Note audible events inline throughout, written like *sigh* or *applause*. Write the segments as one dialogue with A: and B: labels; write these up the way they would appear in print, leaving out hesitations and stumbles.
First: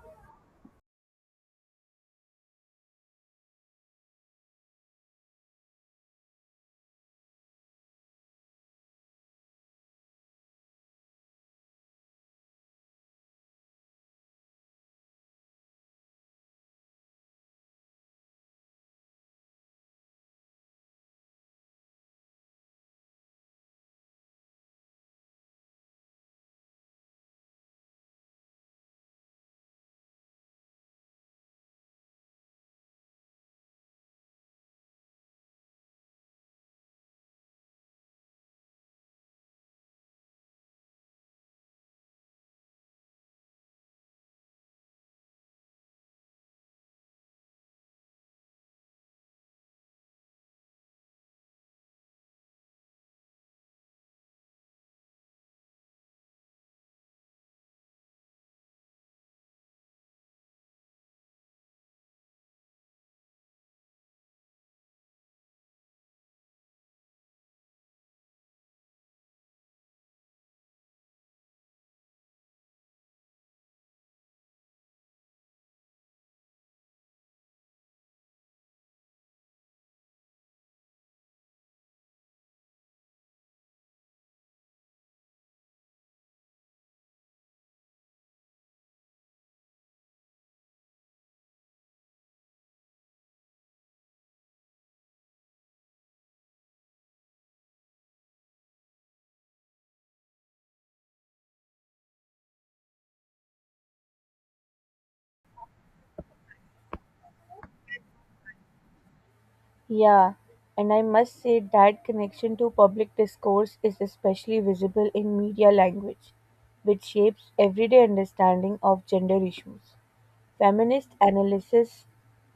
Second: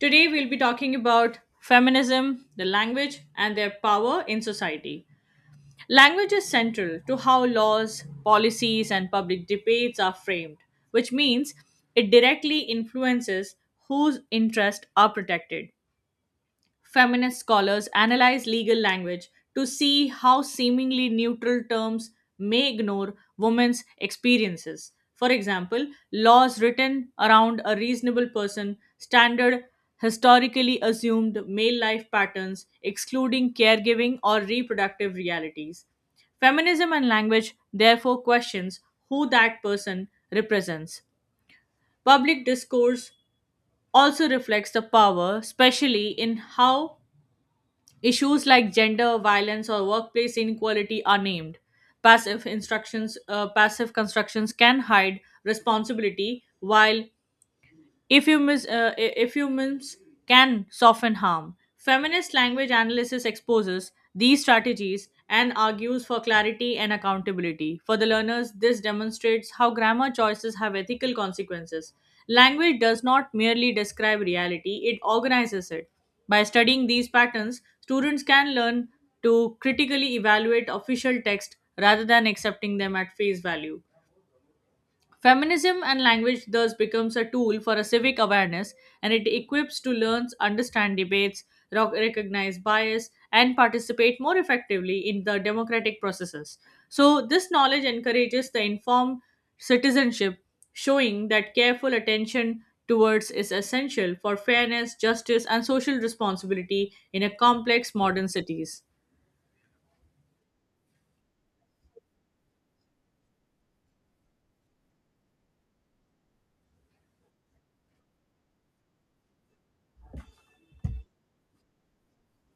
A: Today, we'll be talking about feminism, the language, and their power in society. Language is central to how laws, policies, and public debates are framed, which means it directly influences whose interests are protected. Feminist scholars analyze legal language to see how seemingly neutral terms may ignore women's experiences. For example, laws written around a reasonable person standard historically assumed male life patterns, excluding caregiving or reproductive realities. Feminism and language therefore questions who that person represents. Public discourse also reflects the power, especially in how issues like gender, violence, or workplace inequality are named. Passive instructions, passive constructions can hide responsibility, while if humans, uh, if humans can soften harm. Feminist language analysis exposes these strategies and argues for clarity and accountability. For the learners, this demonstrates how grammar choices have ethical consequences. Language does not merely describe reality, it organizes it. By studying these patterns, students can learn to critically evaluate official text rather than accepting them at face value. Feminism and language thus becomes a tool for a civic awareness and it equips to learn, understand debates, recognize bias, and participate more effectively in the democratic processes. So, this knowledge encourages the informed citizenship, showing that careful attention towards is essential for fairness, justice, and social responsibility in a complex modern cities.
B: Yeah, and I must say that connection to public discourse is especially visible in media language, which shapes everyday understanding of gender issues. Feminist analysis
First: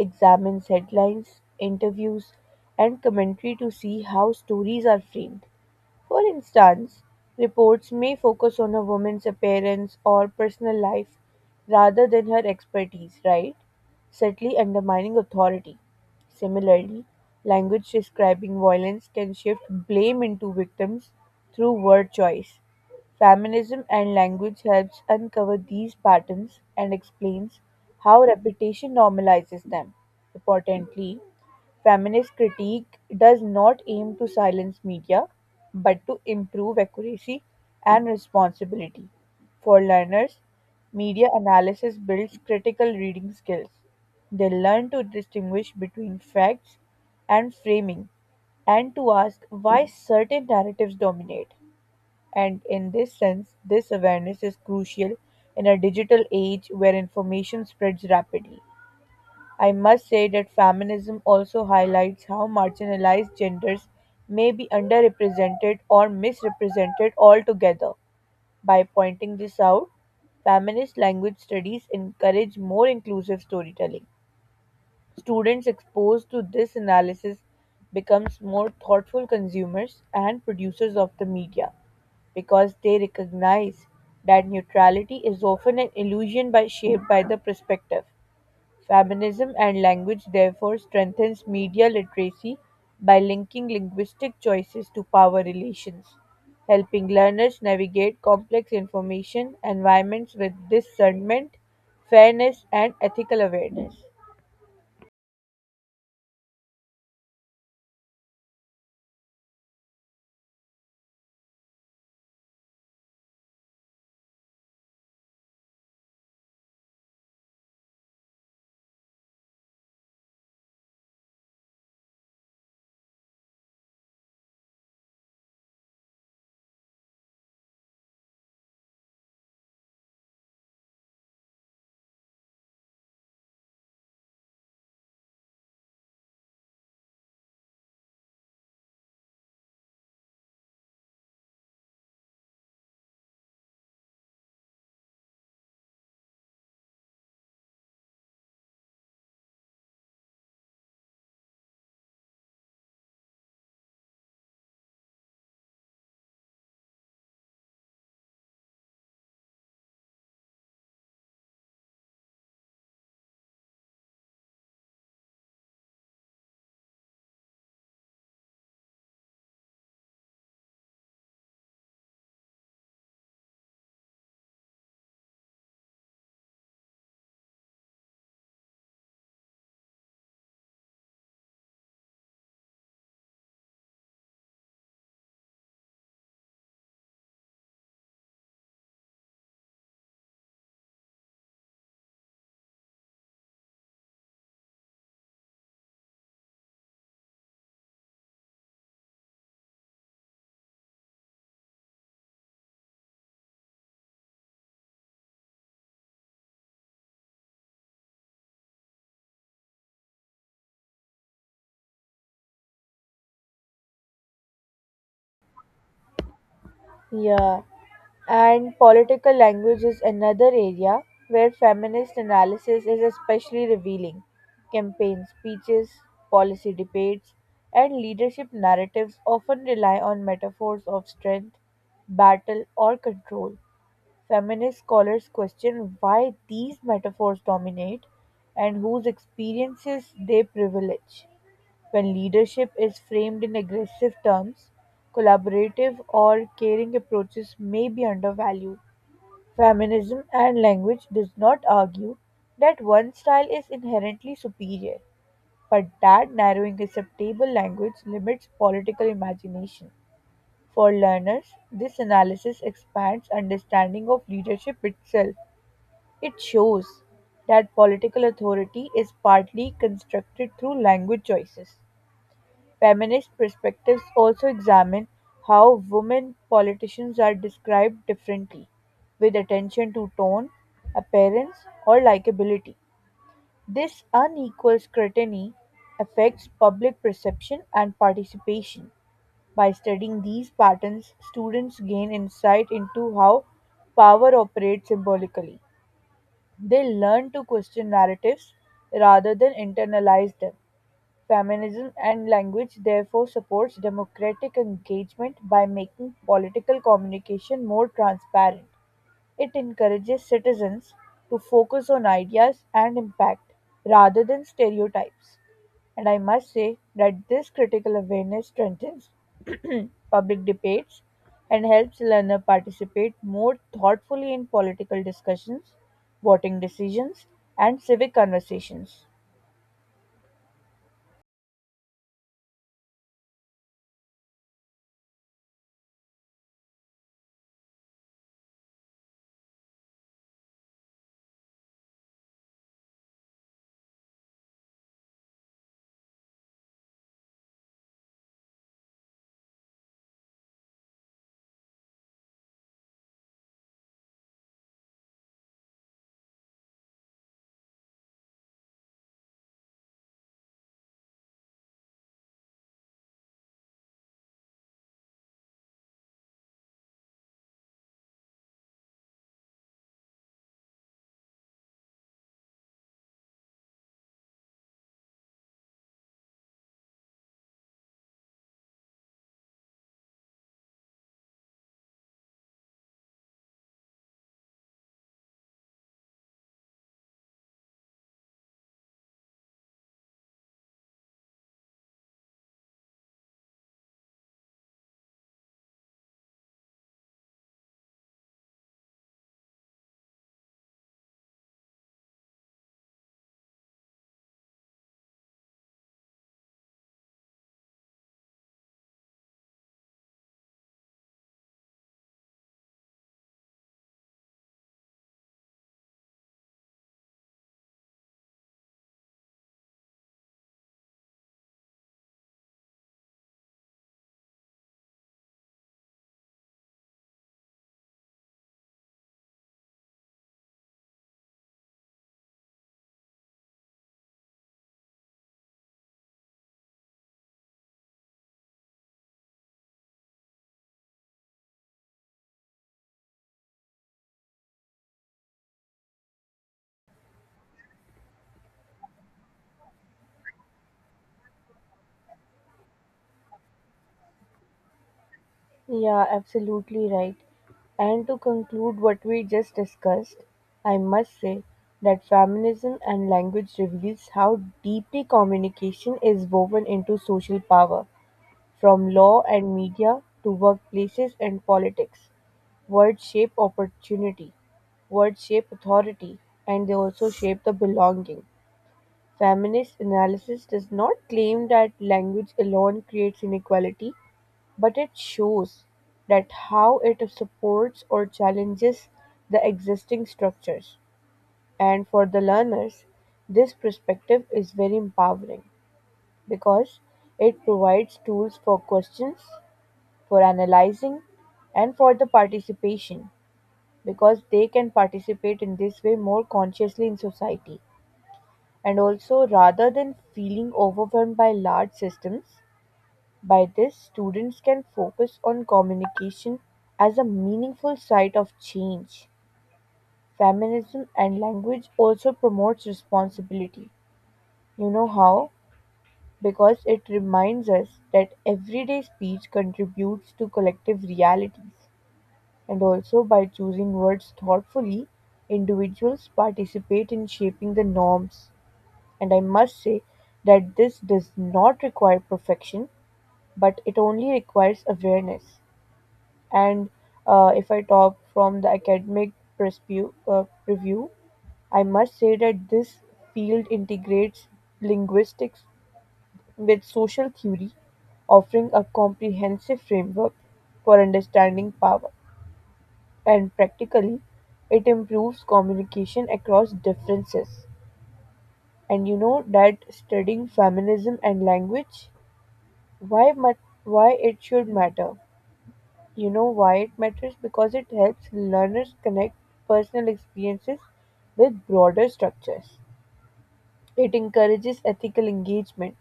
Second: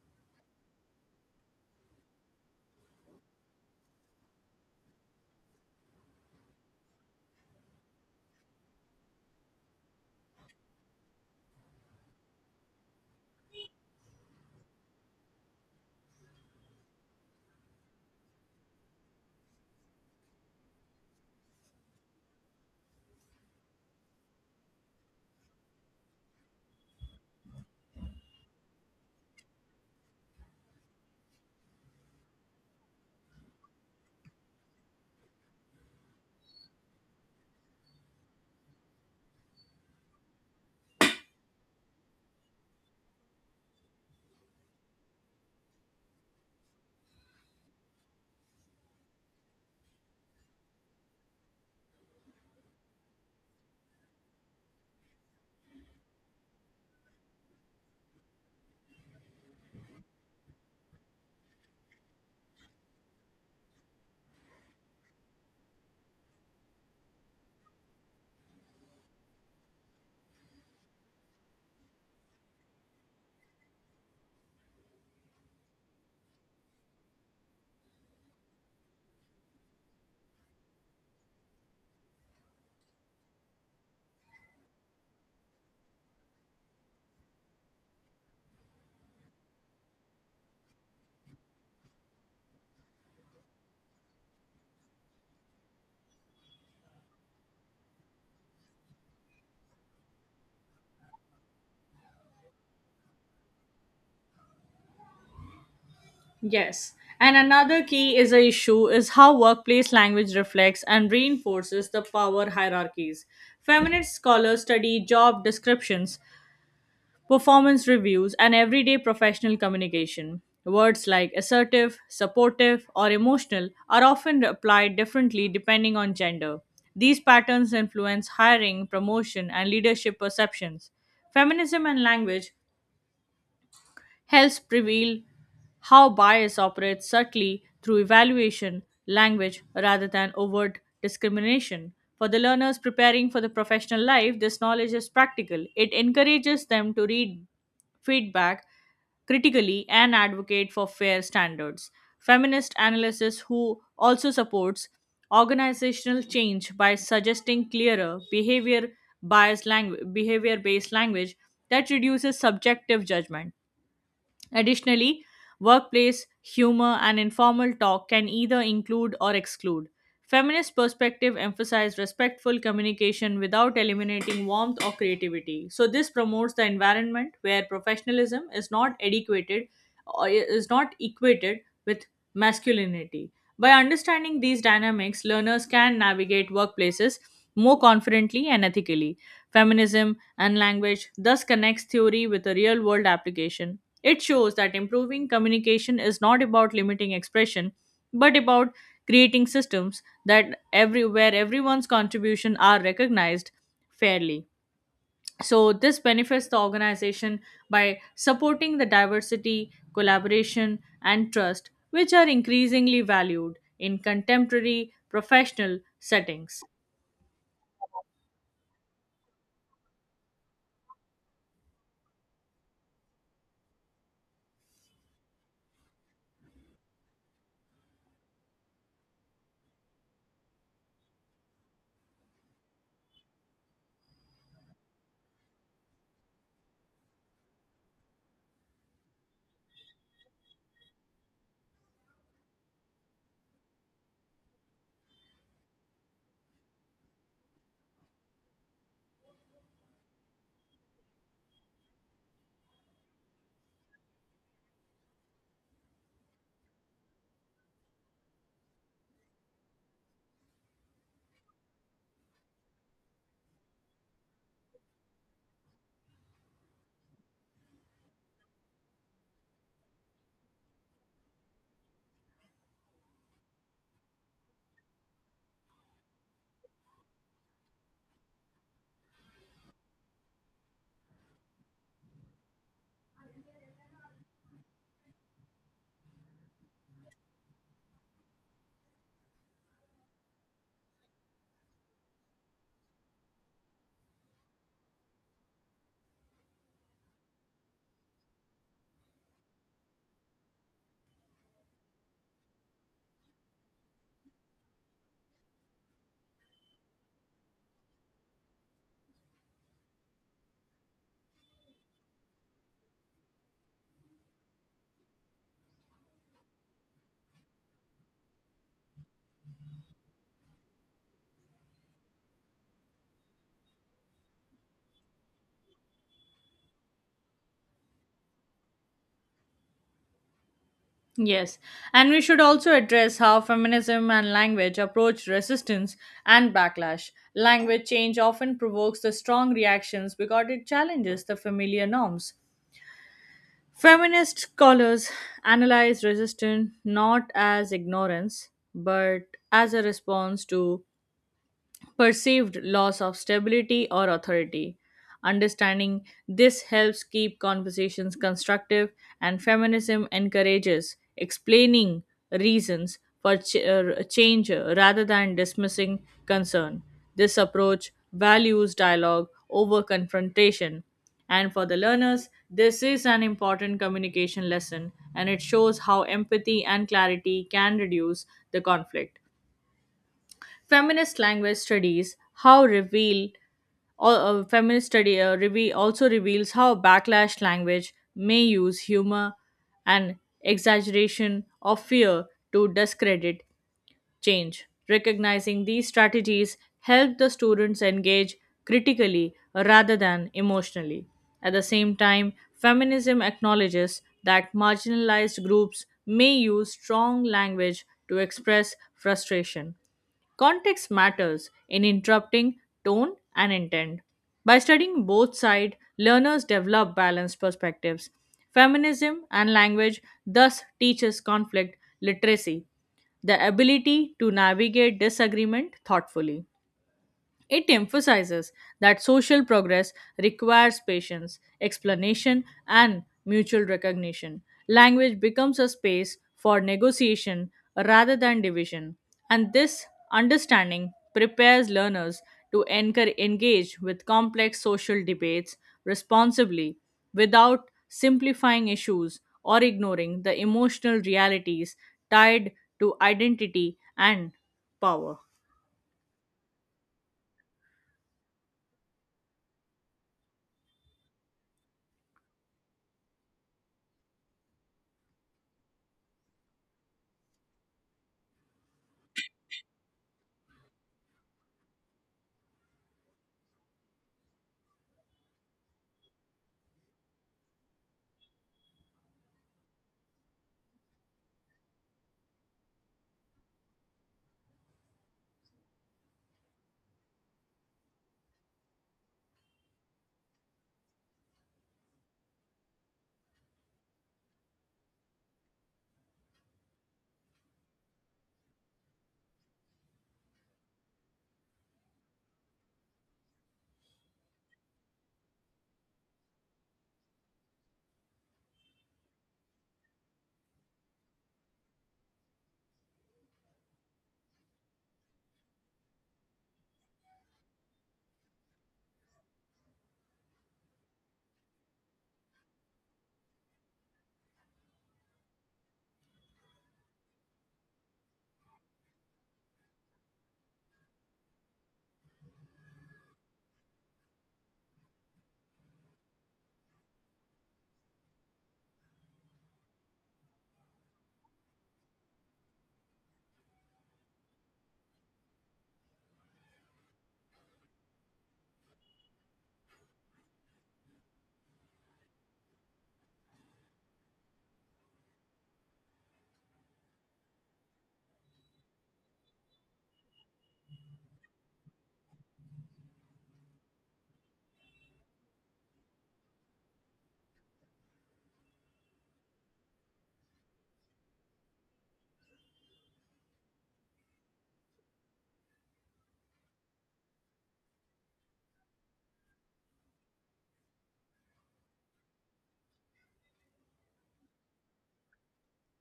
B: examines headlines, interviews, and commentary to see how stories are framed. For instance, reports may focus on a woman's appearance or personal life rather than her expertise, right? Subtly undermining authority. Similarly, language describing violence can shift blame into victims through word choice. Feminism and language helps uncover these patterns and explains how reputation normalizes them. Importantly, feminist critique does not aim to silence media, but to improve accuracy and responsibility. For learners, media analysis builds critical reading skills. They learn to distinguish between facts and framing and to ask why certain narratives dominate. And in this sense, this awareness is crucial in a digital age where information spreads rapidly. I must say that feminism also highlights how marginalized genders may be underrepresented or misrepresented altogether. By pointing this out, feminist language studies encourage more inclusive storytelling. Students exposed to this analysis becomes more thoughtful consumers and producers of the media because they recognize that neutrality is often an illusion by shaped by the perspective. Feminism and language therefore strengthens media literacy by linking linguistic choices to power relations, helping learners navigate complex information environments with discernment, fairness, and ethical awareness.
A: Yes. And another key is a issue is how workplace language reflects and reinforces the power hierarchies. Feminist scholars study job descriptions, performance reviews, and everyday professional communication. Words like assertive, supportive, or emotional are often applied differently depending on gender. These patterns influence hiring, promotion, and leadership perceptions. Feminism and language helps reveal how bias operates subtly through evaluation, language, rather than overt discrimination. For the learners preparing for the professional life, this knowledge is practical. It encourages them to read feedback critically and advocate for fair standards. Feminist analysis who also supports organizational change by suggesting clearer behavior bias language behavior based language that reduces subjective judgment. Additionally, workplace, humor, and informal talk can either include or exclude. Feminist perspective emphasize respectful communication without eliminating warmth or creativity. So this promotes the environment where professionalism is not adequated or is not equated with masculinity. By understanding these dynamics, learners can navigate workplaces more confidently and ethically. Feminism and language thus connects theory with a real-world application. It shows that improving communication is not about limiting expression, but about creating systems that every where everyone's contribution are recognized fairly. So this benefits the organization by supporting the diversity, collaboration, and trust, which are increasingly valued in contemporary professional settings.
B: Yeah. And political language is another area where feminist analysis is especially revealing. Campaign speeches, policy debates, and leadership narratives often rely on metaphors of strength, battle, or control. Feminist scholars question why these metaphors dominate and whose experiences they privilege. When leadership is framed in aggressive terms, collaborative or caring approaches may be undervalued. Feminism and language does not argue that one style is inherently superior, but that narrowing acceptable language limits political imagination. For learners, this analysis expands understanding of leadership itself. It shows that political authority is partly constructed through language choices. Feminist perspectives also examine how women politicians are described differently, with attention to tone, appearance, or likability. This unequal scrutiny affects public perception and participation. By studying these patterns, students gain insight into how power operates symbolically. They learn to question narratives rather than internalize them. Feminism and language therefore supports democratic engagement by making political communication more transparent. It encourages citizens to focus on ideas and impact rather than stereotypes. And I must say that this critical awareness strengthens *clears throat* public debates and helps learner participate more thoughtfully in political discussions, voting decisions, and civic conversations.
A: Yes, and we should also address how feminism and language approach resistance and backlash. Language change often provokes the strong reactions because it challenges the familiar norms. Feminist scholars analyze resistance not as ignorance but as a response to perceived loss of stability or authority. Understanding this helps keep conversations constructive, and feminism encourages explaining reasons for change rather than dismissing concern. This approach values dialogue over confrontation. And for the learners, this is an important communication lesson and it shows how empathy and clarity can reduce the conflict. Feminist language studies how reveal feminist study, reveal, also reveals how backlash language may use humor and exaggeration of fear to discredit change. Recognizing these strategies help the students engage critically rather than emotionally. At the same time, feminism acknowledges that marginalized groups may use strong language to express frustration. Context matters in interrupting tone and intent. By studying both sides, learners develop balanced perspectives. Feminism and language thus teaches conflict literacy, the ability to navigate disagreement thoughtfully. It emphasizes that social progress requires patience, explanation, and mutual recognition. Language becomes a space for negotiation rather than division, and this understanding prepares learners to engage with complex social debates responsibly without simplifying issues or ignoring the emotional realities tied to identity and power.
B: Yeah, absolutely right. And to conclude what we just discussed, I must say that feminism and language reveals how deeply communication is woven into social power, from law and media to workplaces and politics. Words shape opportunity, words shape authority, and they also shape the belonging. Feminist analysis does not claim that language alone creates inequality, but it shows that how it supports or challenges the existing structures. And for the learners, this perspective is very empowering because it provides tools for questions, for analyzing, and for the participation because they can participate in this way more consciously in society. And also, rather than feeling overwhelmed by large systems, by this, students can focus on communication as a meaningful site of change. Feminism and language also promotes responsibility. You know how? Because it reminds us that everyday speech contributes to collective realities. And also, by choosing words thoughtfully, individuals participate in shaping the norms. And I must say that this does not require perfection, but it only requires awareness. And if I talk from the academic perspective, preview, I must say that this field integrates linguistics with social theory, offering a comprehensive framework for understanding power. And practically, it improves communication across differences. And you know that studying feminism and language, why, why it should matter. You know why it matters? Because it helps learners connect personal experiences with broader structures. It encourages ethical engagement,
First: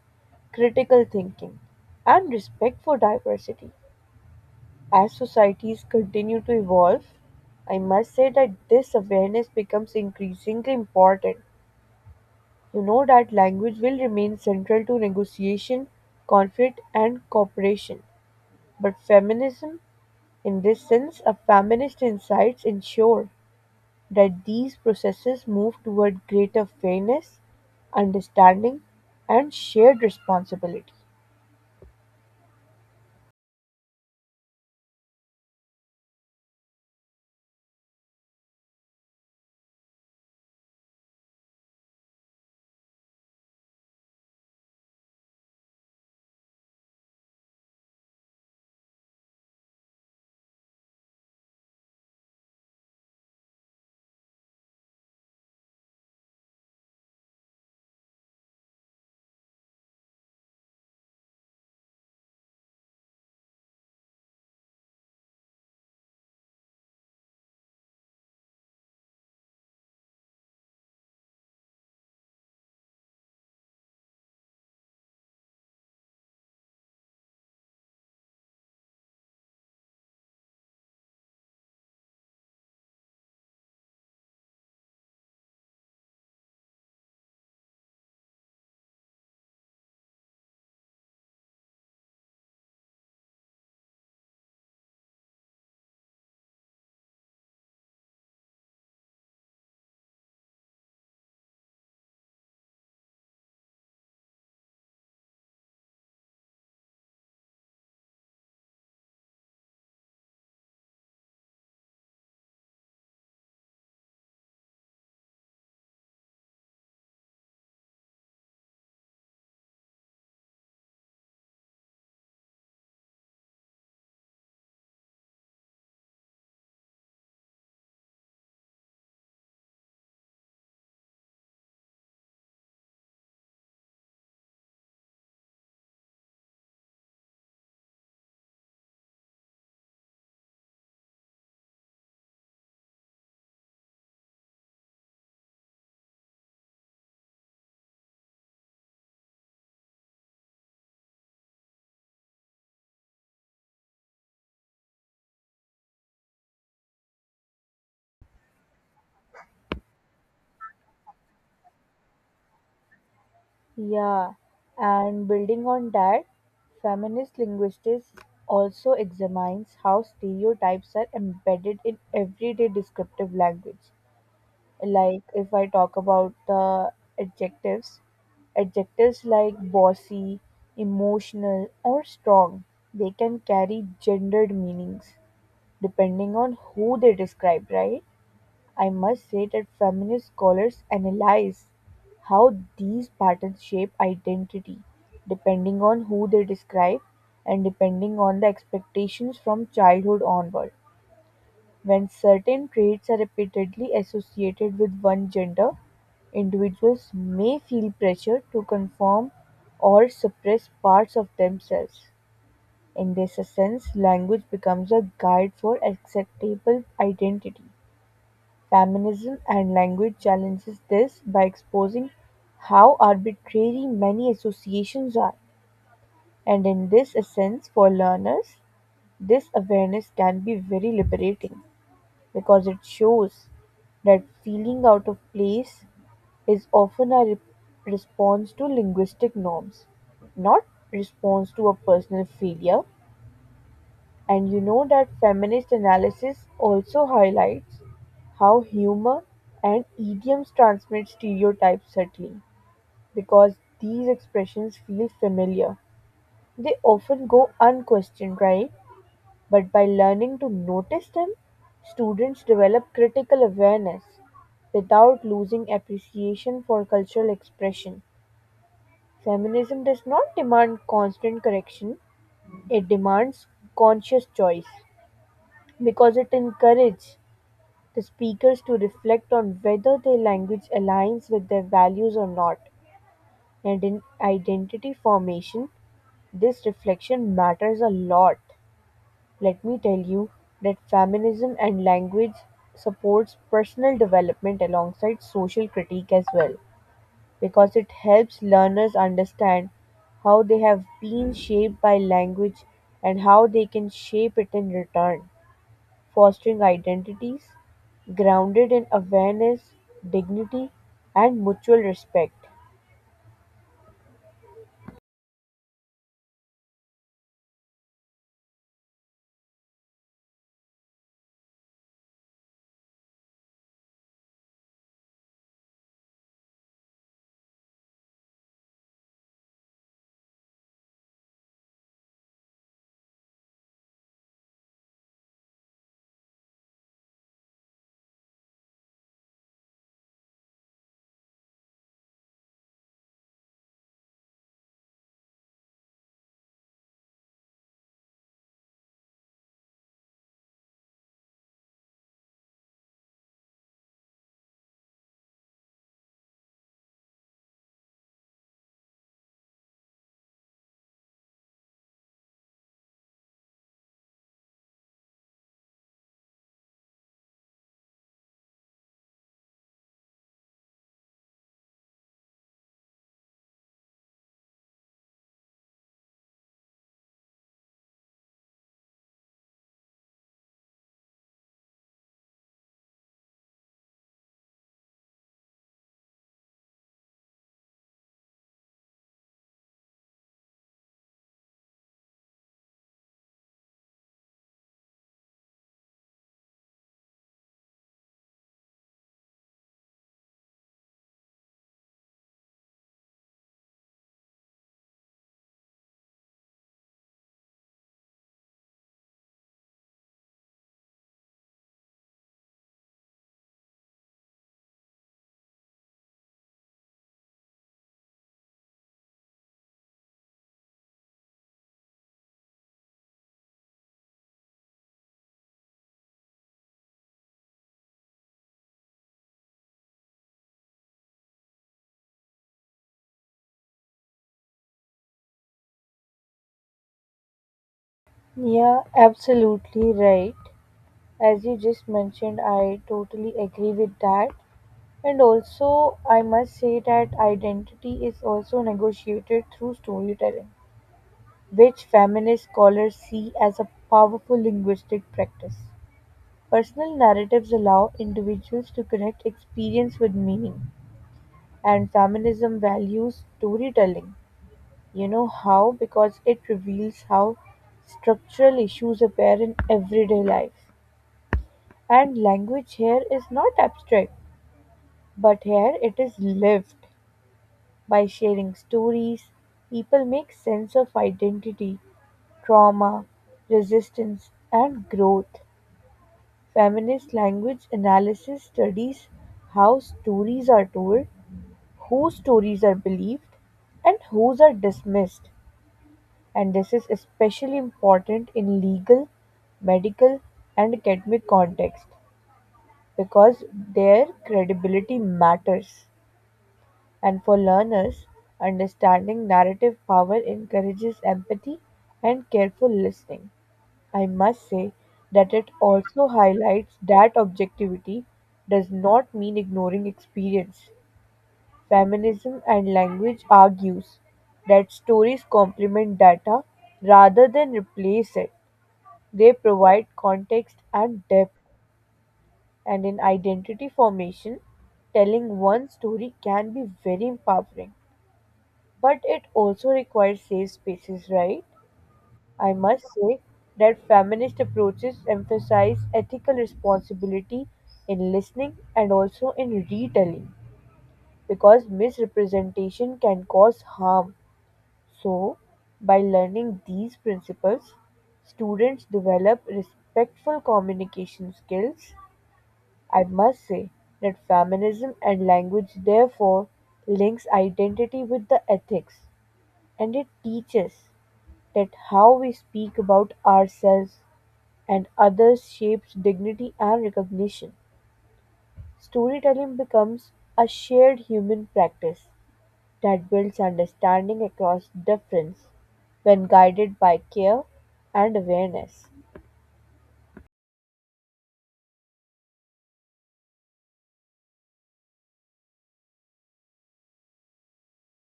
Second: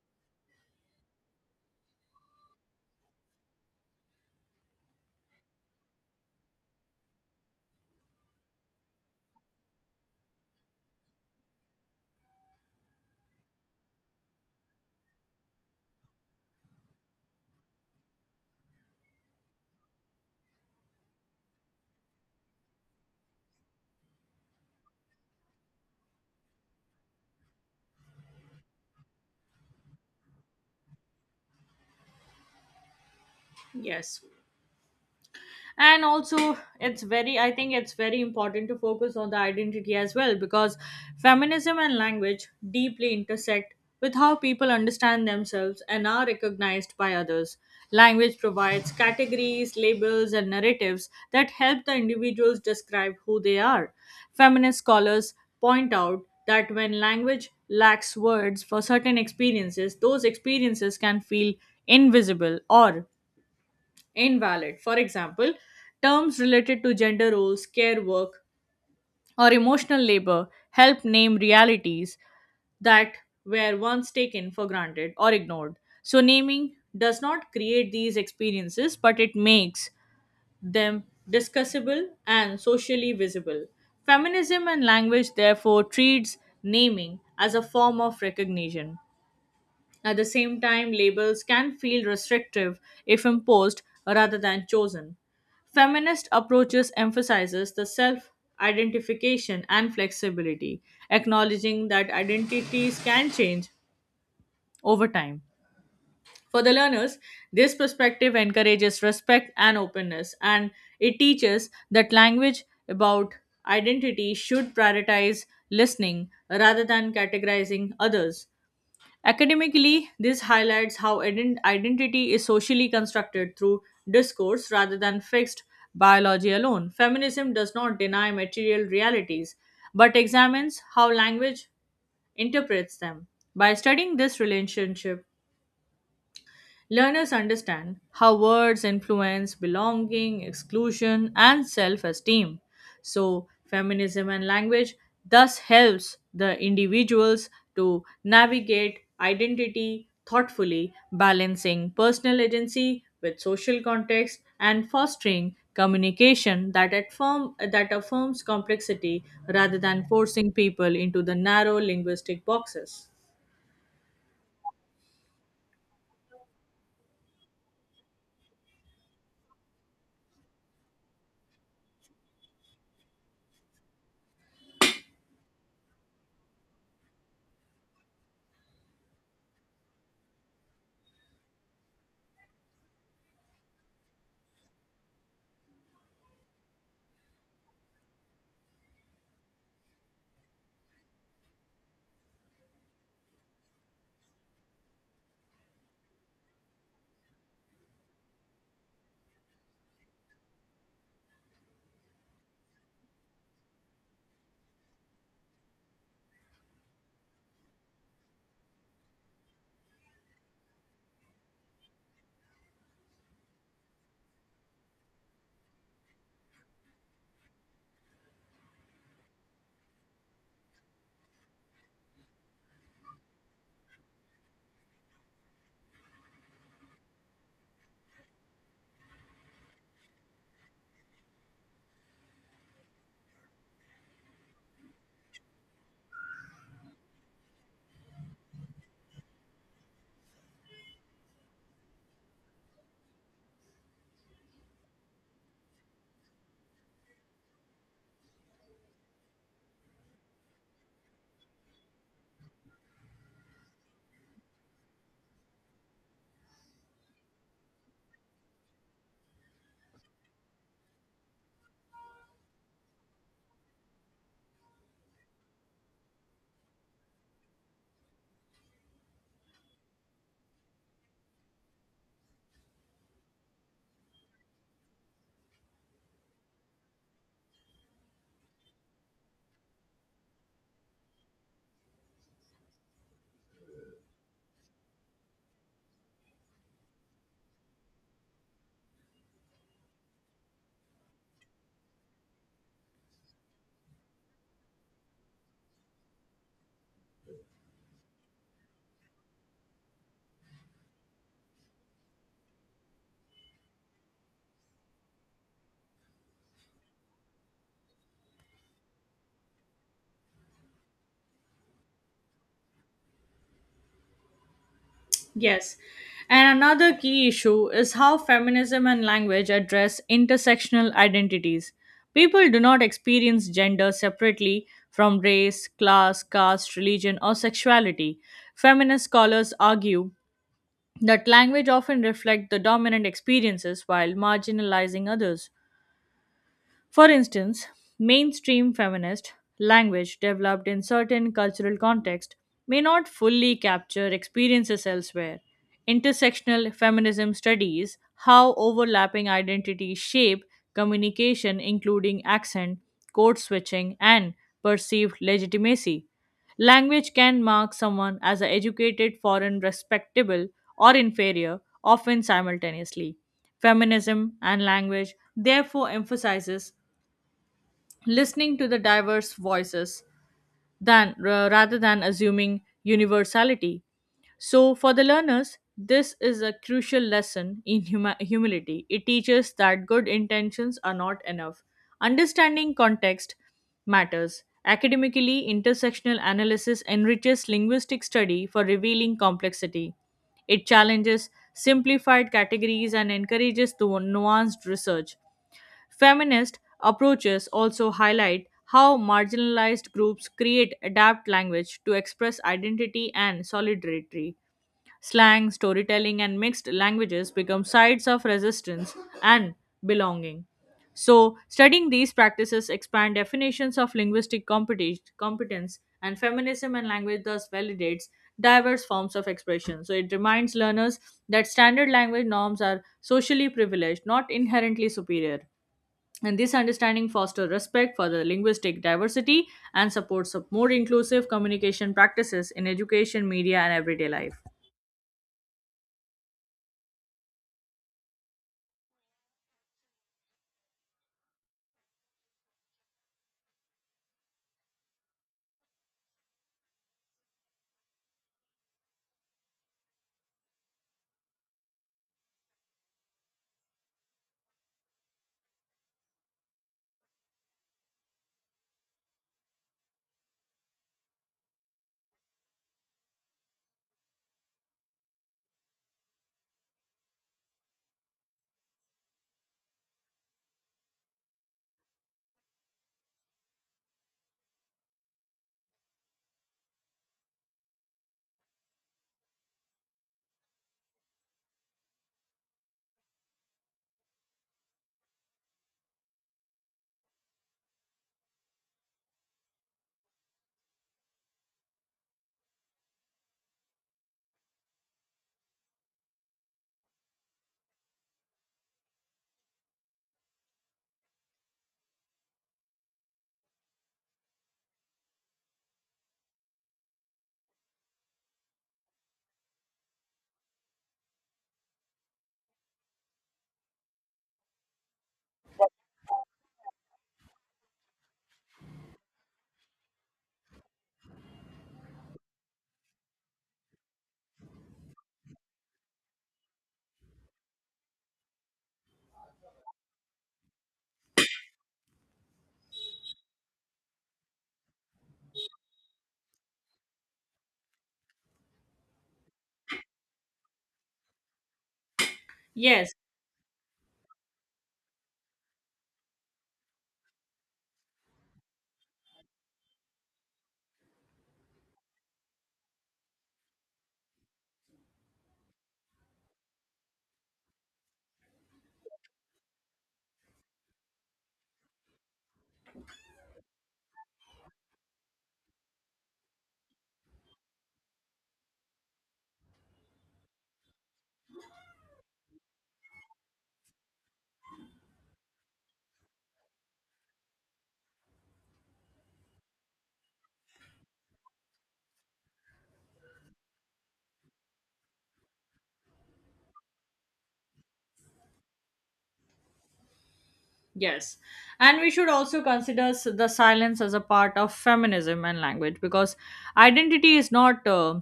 B: critical thinking, and respect for diversity. As societies continue to evolve, I must say that this awareness becomes increasingly important. You know that language will remain central to negotiation, conflict, and cooperation. But feminism, in this sense, a feminist insights ensure that these processes move toward greater fairness, understanding, and shared responsibility.
A: Yes, and also it's very I think it's very important to focus on the identity as well, because feminism and language deeply intersect with how people understand themselves and are recognized by others. Language provides categories, labels, and narratives that help the individuals describe who they are. Feminist scholars point out that when language lacks words for certain experiences, those experiences can feel invisible or invalid. For example, terms related to gender roles, care work, or emotional labor help name realities that were once taken for granted or ignored. So, naming does not create these experiences, but it makes them discussable and socially visible. Feminism and language therefore treats naming as a form of recognition. At the same time, labels can feel restrictive if imposed rather than chosen. Feminist approaches emphasizes the self-identification and flexibility, acknowledging that identities can change over time. For the learners, this perspective encourages respect and openness, and it teaches that language about identity should prioritize listening rather than categorizing others. Academically, this highlights how identity is socially constructed through discourse rather than fixed biology alone. Feminism does not deny material realities, but examines how language interprets them. By studying this relationship, learners understand how words influence belonging, exclusion, and self esteem. So, feminism and language thus helps the individuals to navigate identity thoughtfully, balancing personal agency with social context and fostering communication that affirms complexity rather than forcing people into the narrow linguistic boxes.
B: Yeah, and building on that, feminist linguistics also examines how stereotypes are embedded in everyday descriptive language. Like if I talk about the adjectives, adjectives like bossy, emotional, or strong, they can carry gendered meanings, depending on who they describe, right? I must say that feminist scholars analyze how these patterns shape identity, depending on who they describe and depending on the expectations from childhood onward. When certain traits are repeatedly associated with one gender, individuals may feel pressure to conform or suppress parts of themselves. In this sense, language becomes a guide for acceptable identity; feminism and language challenges this by exposing how arbitrary many associations are, and in this sense, for learners, this awareness can be very liberating because it shows that feeling out of place is often a response to linguistic norms, not response to a personal failure. And you know that feminist analysis also highlights how humor and idioms transmit stereotypes subtly. Because these expressions feel familiar, they often go unquestioned, right? But by learning to notice them, students develop critical awareness without losing appreciation for cultural expression. Feminism does not demand constant correction, it demands conscious choice because it encourages the speakers to reflect on whether their language aligns with their values or not. And in identity formation, this reflection matters a lot. Let me tell you that feminism and language supports personal development alongside social critique as well because it helps learners understand how they have been shaped by language and how they can shape it in return, fostering identities grounded in awareness, dignity, and mutual respect.
A: Yes. And another key issue is how feminism and language address intersectional identities. People do not experience gender separately from race, class, caste, religion, or sexuality. Feminist scholars argue that language often reflects the dominant experiences while marginalizing others. For instance, mainstream feminist language developed in certain cultural context may not fully capture experiences elsewhere. Intersectional feminism studies how overlapping identities shape communication, including accent, code switching, and perceived legitimacy. Language can mark someone as an educated, foreign, respectable, or inferior, often simultaneously. Feminism and language therefore emphasizes listening to the diverse voices rather than assuming universality. So for the learners, this is a crucial lesson in humility. It teaches that good intentions are not enough. Understanding context matters. Academically, intersectional analysis enriches linguistic study for revealing complexity. It challenges simplified categories and encourages the nuanced research. Feminist approaches also highlight how marginalized groups create adapt language to express identity and solidarity. Slang, storytelling, and mixed languages become sites of resistance and belonging. So, studying these practices expand definitions of linguistic competence, and feminism and language thus validates diverse forms of expression. So, it reminds learners that standard language norms are socially privileged, not inherently superior. And this understanding fosters respect for the linguistic diversity and supports of more inclusive communication practices in education, media, and everyday life.
B: Yeah, absolutely right. As you just mentioned, I totally agree with that. And also, I must say that identity is also negotiated through storytelling, which feminist scholars see as a powerful linguistic practice. Personal narratives allow individuals to connect experience with meaning, and feminism values storytelling. You know how? Because it reveals how structural issues appear in everyday life. And language here is not abstract, but here it is lived. By sharing stories, people make sense of identity, trauma, resistance, and growth. Feminist language analysis studies how stories are told, whose stories are believed, and whose are dismissed. And this is especially important in legal, medical, and academic contexts because their credibility matters. And for learners, understanding narrative power encourages empathy and careful listening. I must say that it also highlights that objectivity does not mean ignoring experience. Feminism and language argues that stories complement data rather than replace it. They provide context and depth, and in identity formation, telling one story can be very empowering. But it also requires safe spaces, right? I must
A: Yes,
B: say that feminist approaches emphasize ethical responsibility in listening and also in retelling because misrepresentation can cause harm. So, by learning these principles, students develop respectful communication skills. I must say that feminism and language therefore links identity with the ethics, and it teaches that how we speak about ourselves and others shapes dignity and recognition. Storytelling becomes a shared human practice that builds understanding across difference when guided by care and awareness.
A: yes. And we should also consider the silence as a part of feminism and language, because identity is not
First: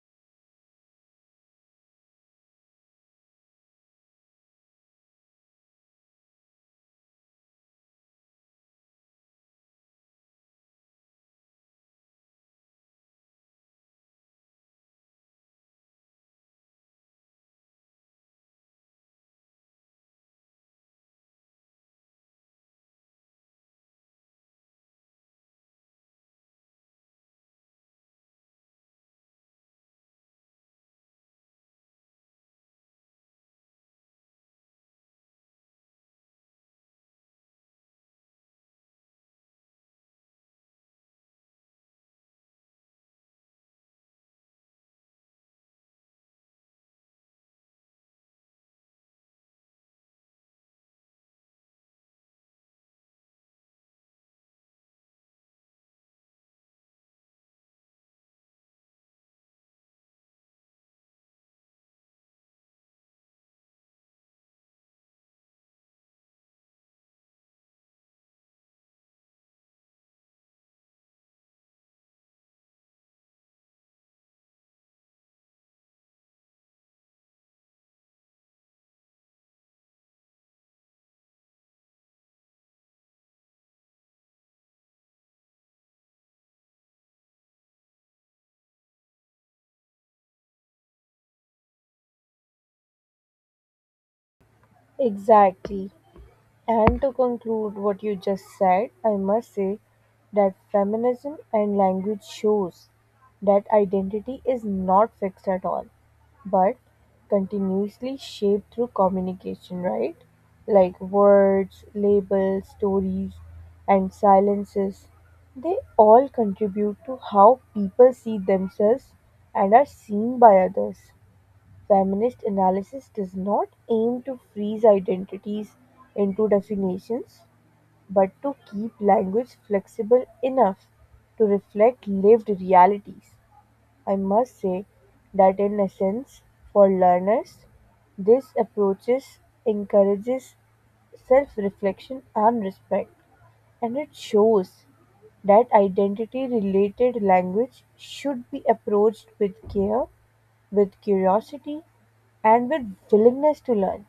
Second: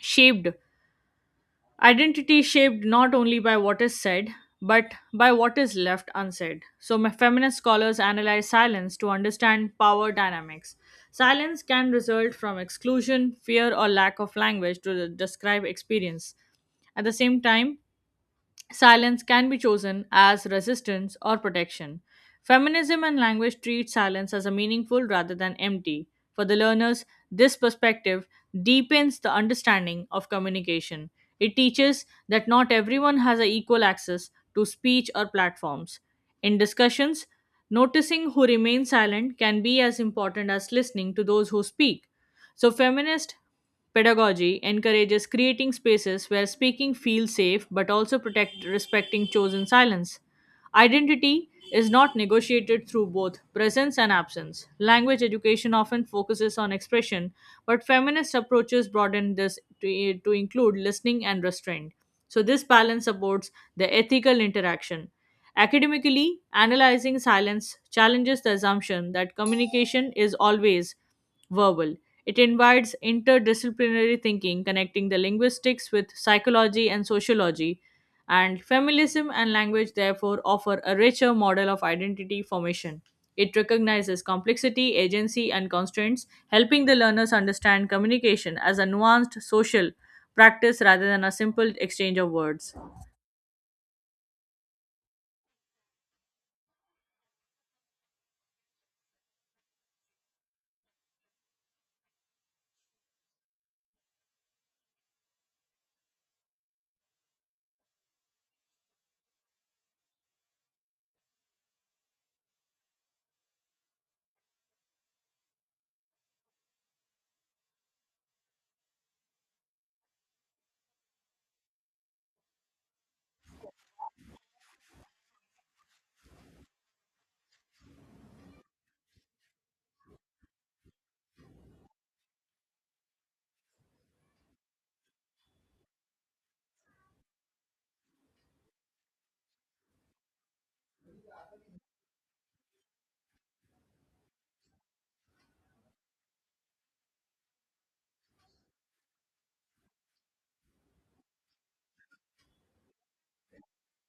A: shaped Identity shaped not only by what is said, but by what is left unsaid. So, my feminist scholars analyze silence to understand power dynamics. Silence can result from exclusion, fear, or lack of language to describe experience. At the same time, silence can be chosen as resistance or protection. Feminism and language treat silence as a meaningful rather than empty. For the learners, this perspective deepens the understanding of communication. It teaches that not everyone has a equal access to speech or platforms. In discussions, noticing who remains silent can be as important as listening to those who speak. So, feminist pedagogy encourages creating spaces where speaking feels safe but also protect respecting chosen silence. Identity is not negotiated through both presence and absence. Language education often focuses on expression, but feminist approaches broaden this to include listening and restraint. So, this balance supports the ethical interaction. Academically, analyzing silence challenges the assumption that communication is always verbal. It invites interdisciplinary thinking, connecting the linguistics with psychology and sociology. And feminism and language therefore offer a richer model of identity formation. It recognizes complexity, agency, and constraints, helping the learners understand communication as a nuanced social practice rather than a simple exchange of words.
B: Exactly. And to conclude what you just said, I must say that feminism and language shows that identity is not fixed at all, but continuously shaped through communication, right? Like words, labels, stories, and silences. They all contribute to how people see themselves and are seen by others. Feminist analysis does not aim to freeze identities into definitions, but to keep language flexible enough to reflect lived realities. I must say that in essence, for learners, this approaches encourages self-reflection and respect, and it shows that identity-related language should be approached with care, with curiosity, and with willingness to learn.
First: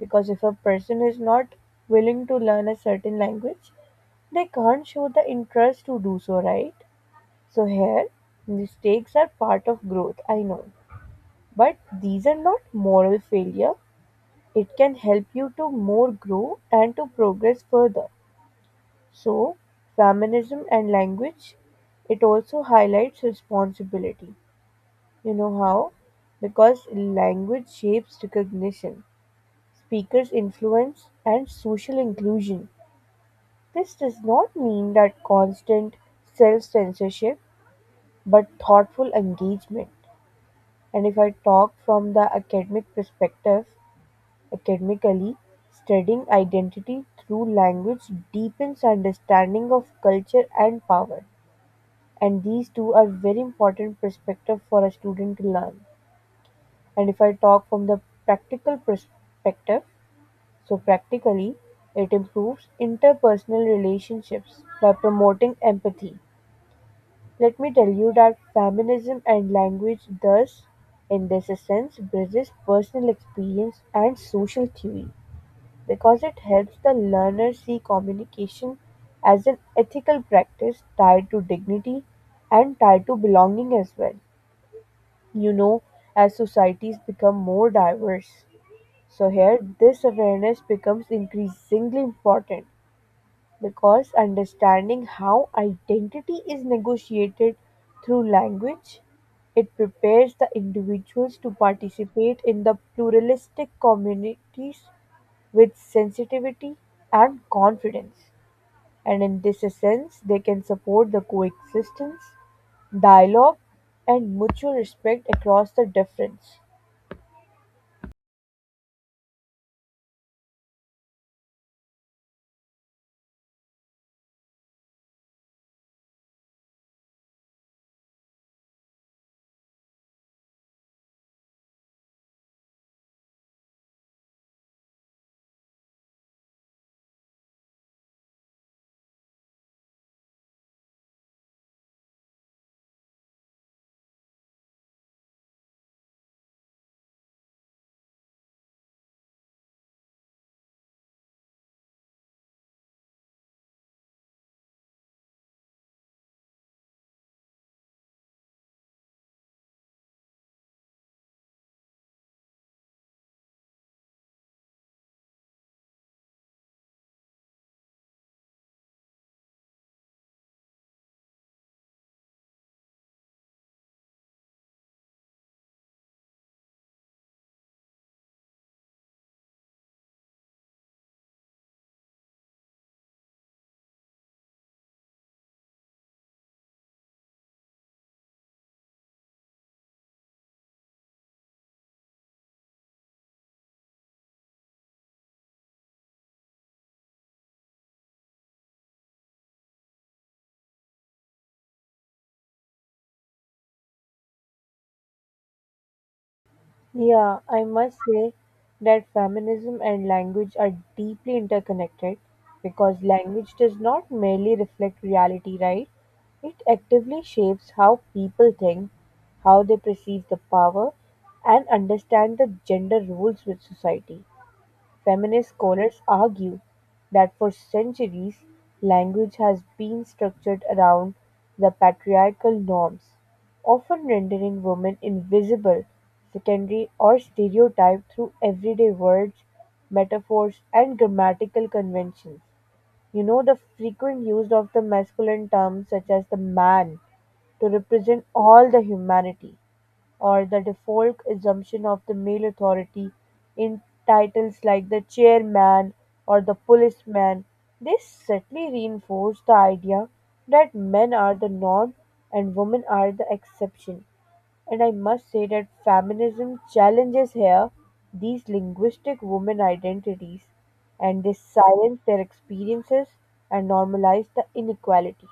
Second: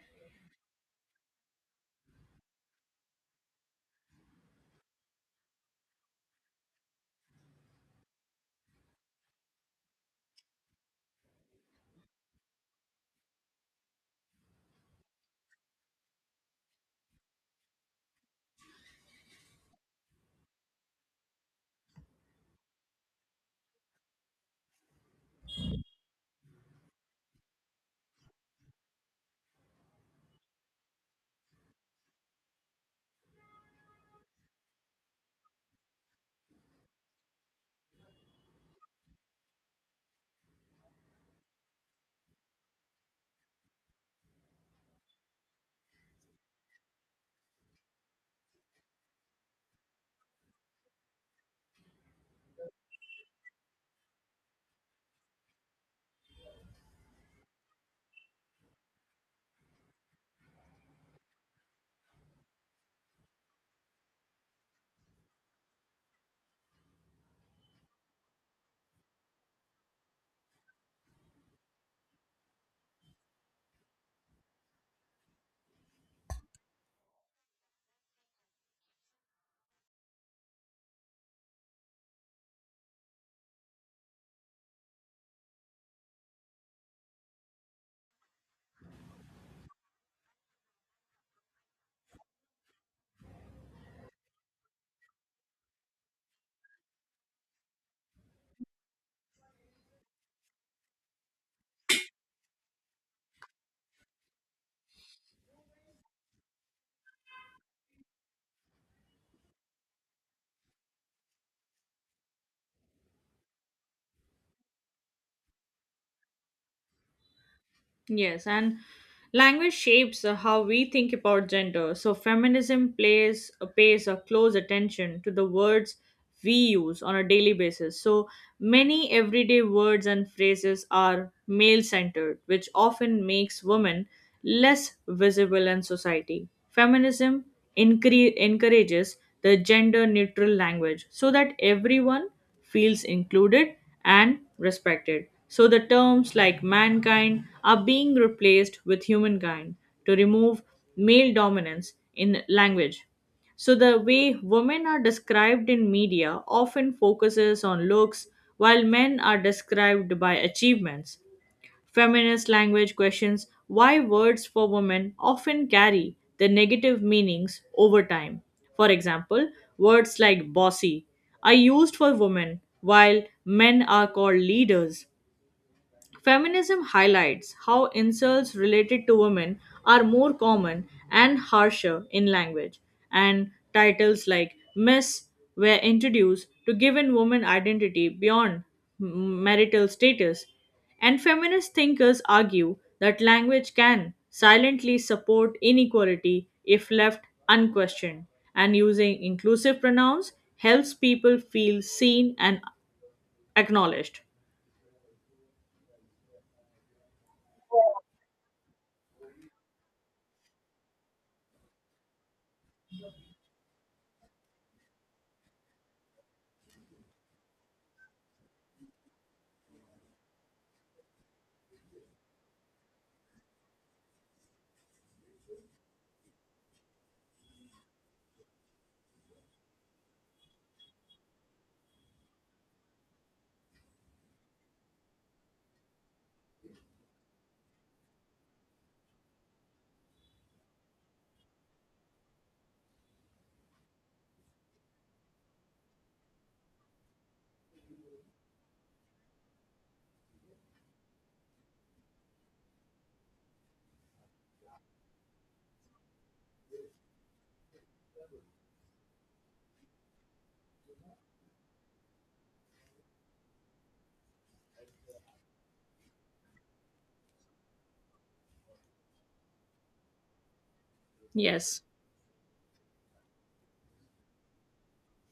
B: Because if a person is not willing to learn a certain language, they can't show the interest to do so, right? So here, mistakes are part of growth, I know. But these are not moral failure. It can help you to more grow and to progress further. So, feminism and language, it also highlights responsibility. You know how? Because language shapes recognition, speakers' influence, and social inclusion. This does not mean that constant self censorship, but thoughtful engagement. And if I talk from the academic perspective, academically, studying identity through language deepens understanding of culture and power. And these two are very important perspective for a student to learn. And if I talk from the practical perspective, so practically, it improves interpersonal relationships by promoting empathy. Let me tell you that feminism and language thus, in this sense, bridges personal experience and social theory because it helps the learner see communication as an ethical practice tied to dignity and tied to belonging as well. You know, as societies become more diverse. So, here this awareness becomes increasingly important because understanding how identity is negotiated through language, it prepares the individuals to participate in the pluralistic communities with sensitivity and confidence. And in this sense, they can support the coexistence, dialogue, and mutual respect across the difference.
A: Yes, and language shapes how we think about gender. So feminism plays pays a close attention to the words we use on a daily basis. So many everyday words and phrases are male centered, which often makes women less visible in society. Feminism encourages the gender neutral language so that everyone feels included and respected. So the terms like mankind are being replaced with humankind to remove male dominance in language. So the way women are described in media often focuses on looks, while men are described by achievements. Feminist language questions why words for women often carry their negative meanings over time. For example, words like bossy are used for women while men are called leaders. Feminism highlights how insults related to women are more common and harsher in language, and titles like Miss were introduced to given women identity beyond marital status. And feminist thinkers argue that language can silently support inequality if left unquestioned, and using inclusive pronouns helps people feel seen and acknowledged.
B: Yeah, I must say that feminism and language are deeply interconnected because language does not merely reflect reality, right? It actively shapes how people think, how they perceive the power, and understand the gender roles with society. Feminist scholars argue that for centuries language has been structured around the patriarchal norms, often rendering women invisible, secondary, or stereotyped through everyday words, metaphors, and grammatical conventions. You know, the frequent use of the masculine terms such as the man to represent all the humanity or the default assumption of the male authority in titles like the chairman or the policeman, they subtly reinforce the idea that men are the norm and women are the exception. And I must say that feminism challenges here these linguistic women identities and they
A: Yes.
B: silence their experiences and normalize the inequality.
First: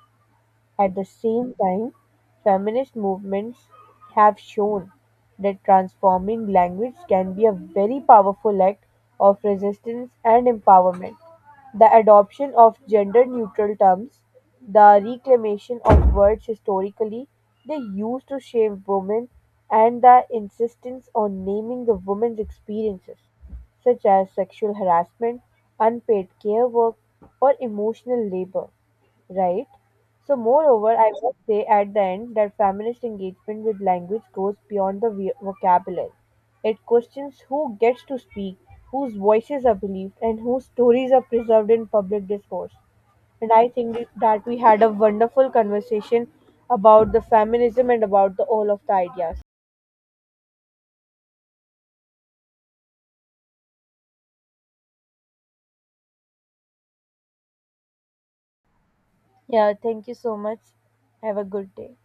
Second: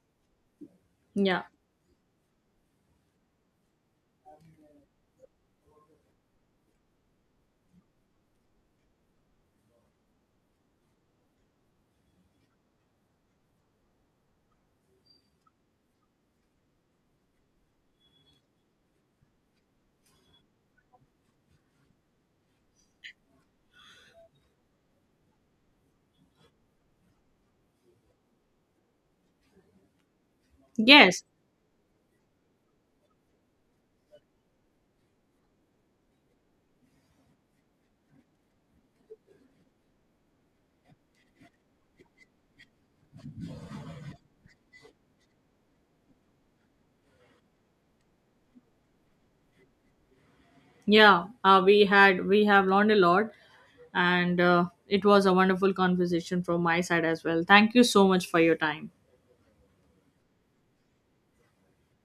B: At the
A: Yeah.
B: same time, feminist movements have shown that transforming language can be a very powerful act of resistance and empowerment. The adoption of gender neutral terms, the reclamation of words historically they used to shame women, and the insistence on naming the woman's experiences, such as sexual harassment, unpaid care work, or emotional labor, right? So, moreover, I
A: Yes.
B: must say at the end that feminist engagement with language goes beyond the vocabulary. It questions who gets to speak, whose voices are believed, and whose stories are preserved in public discourse. And I think that we had a wonderful conversation about the feminism and about the all of the ideas.
A: Yeah, we had we have learned a lot, and it was a wonderful conversation from my side as well. Thank you so much for your time.
B: Yeah, thank you so much. Have a good day.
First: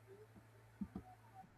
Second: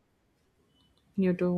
A: You too.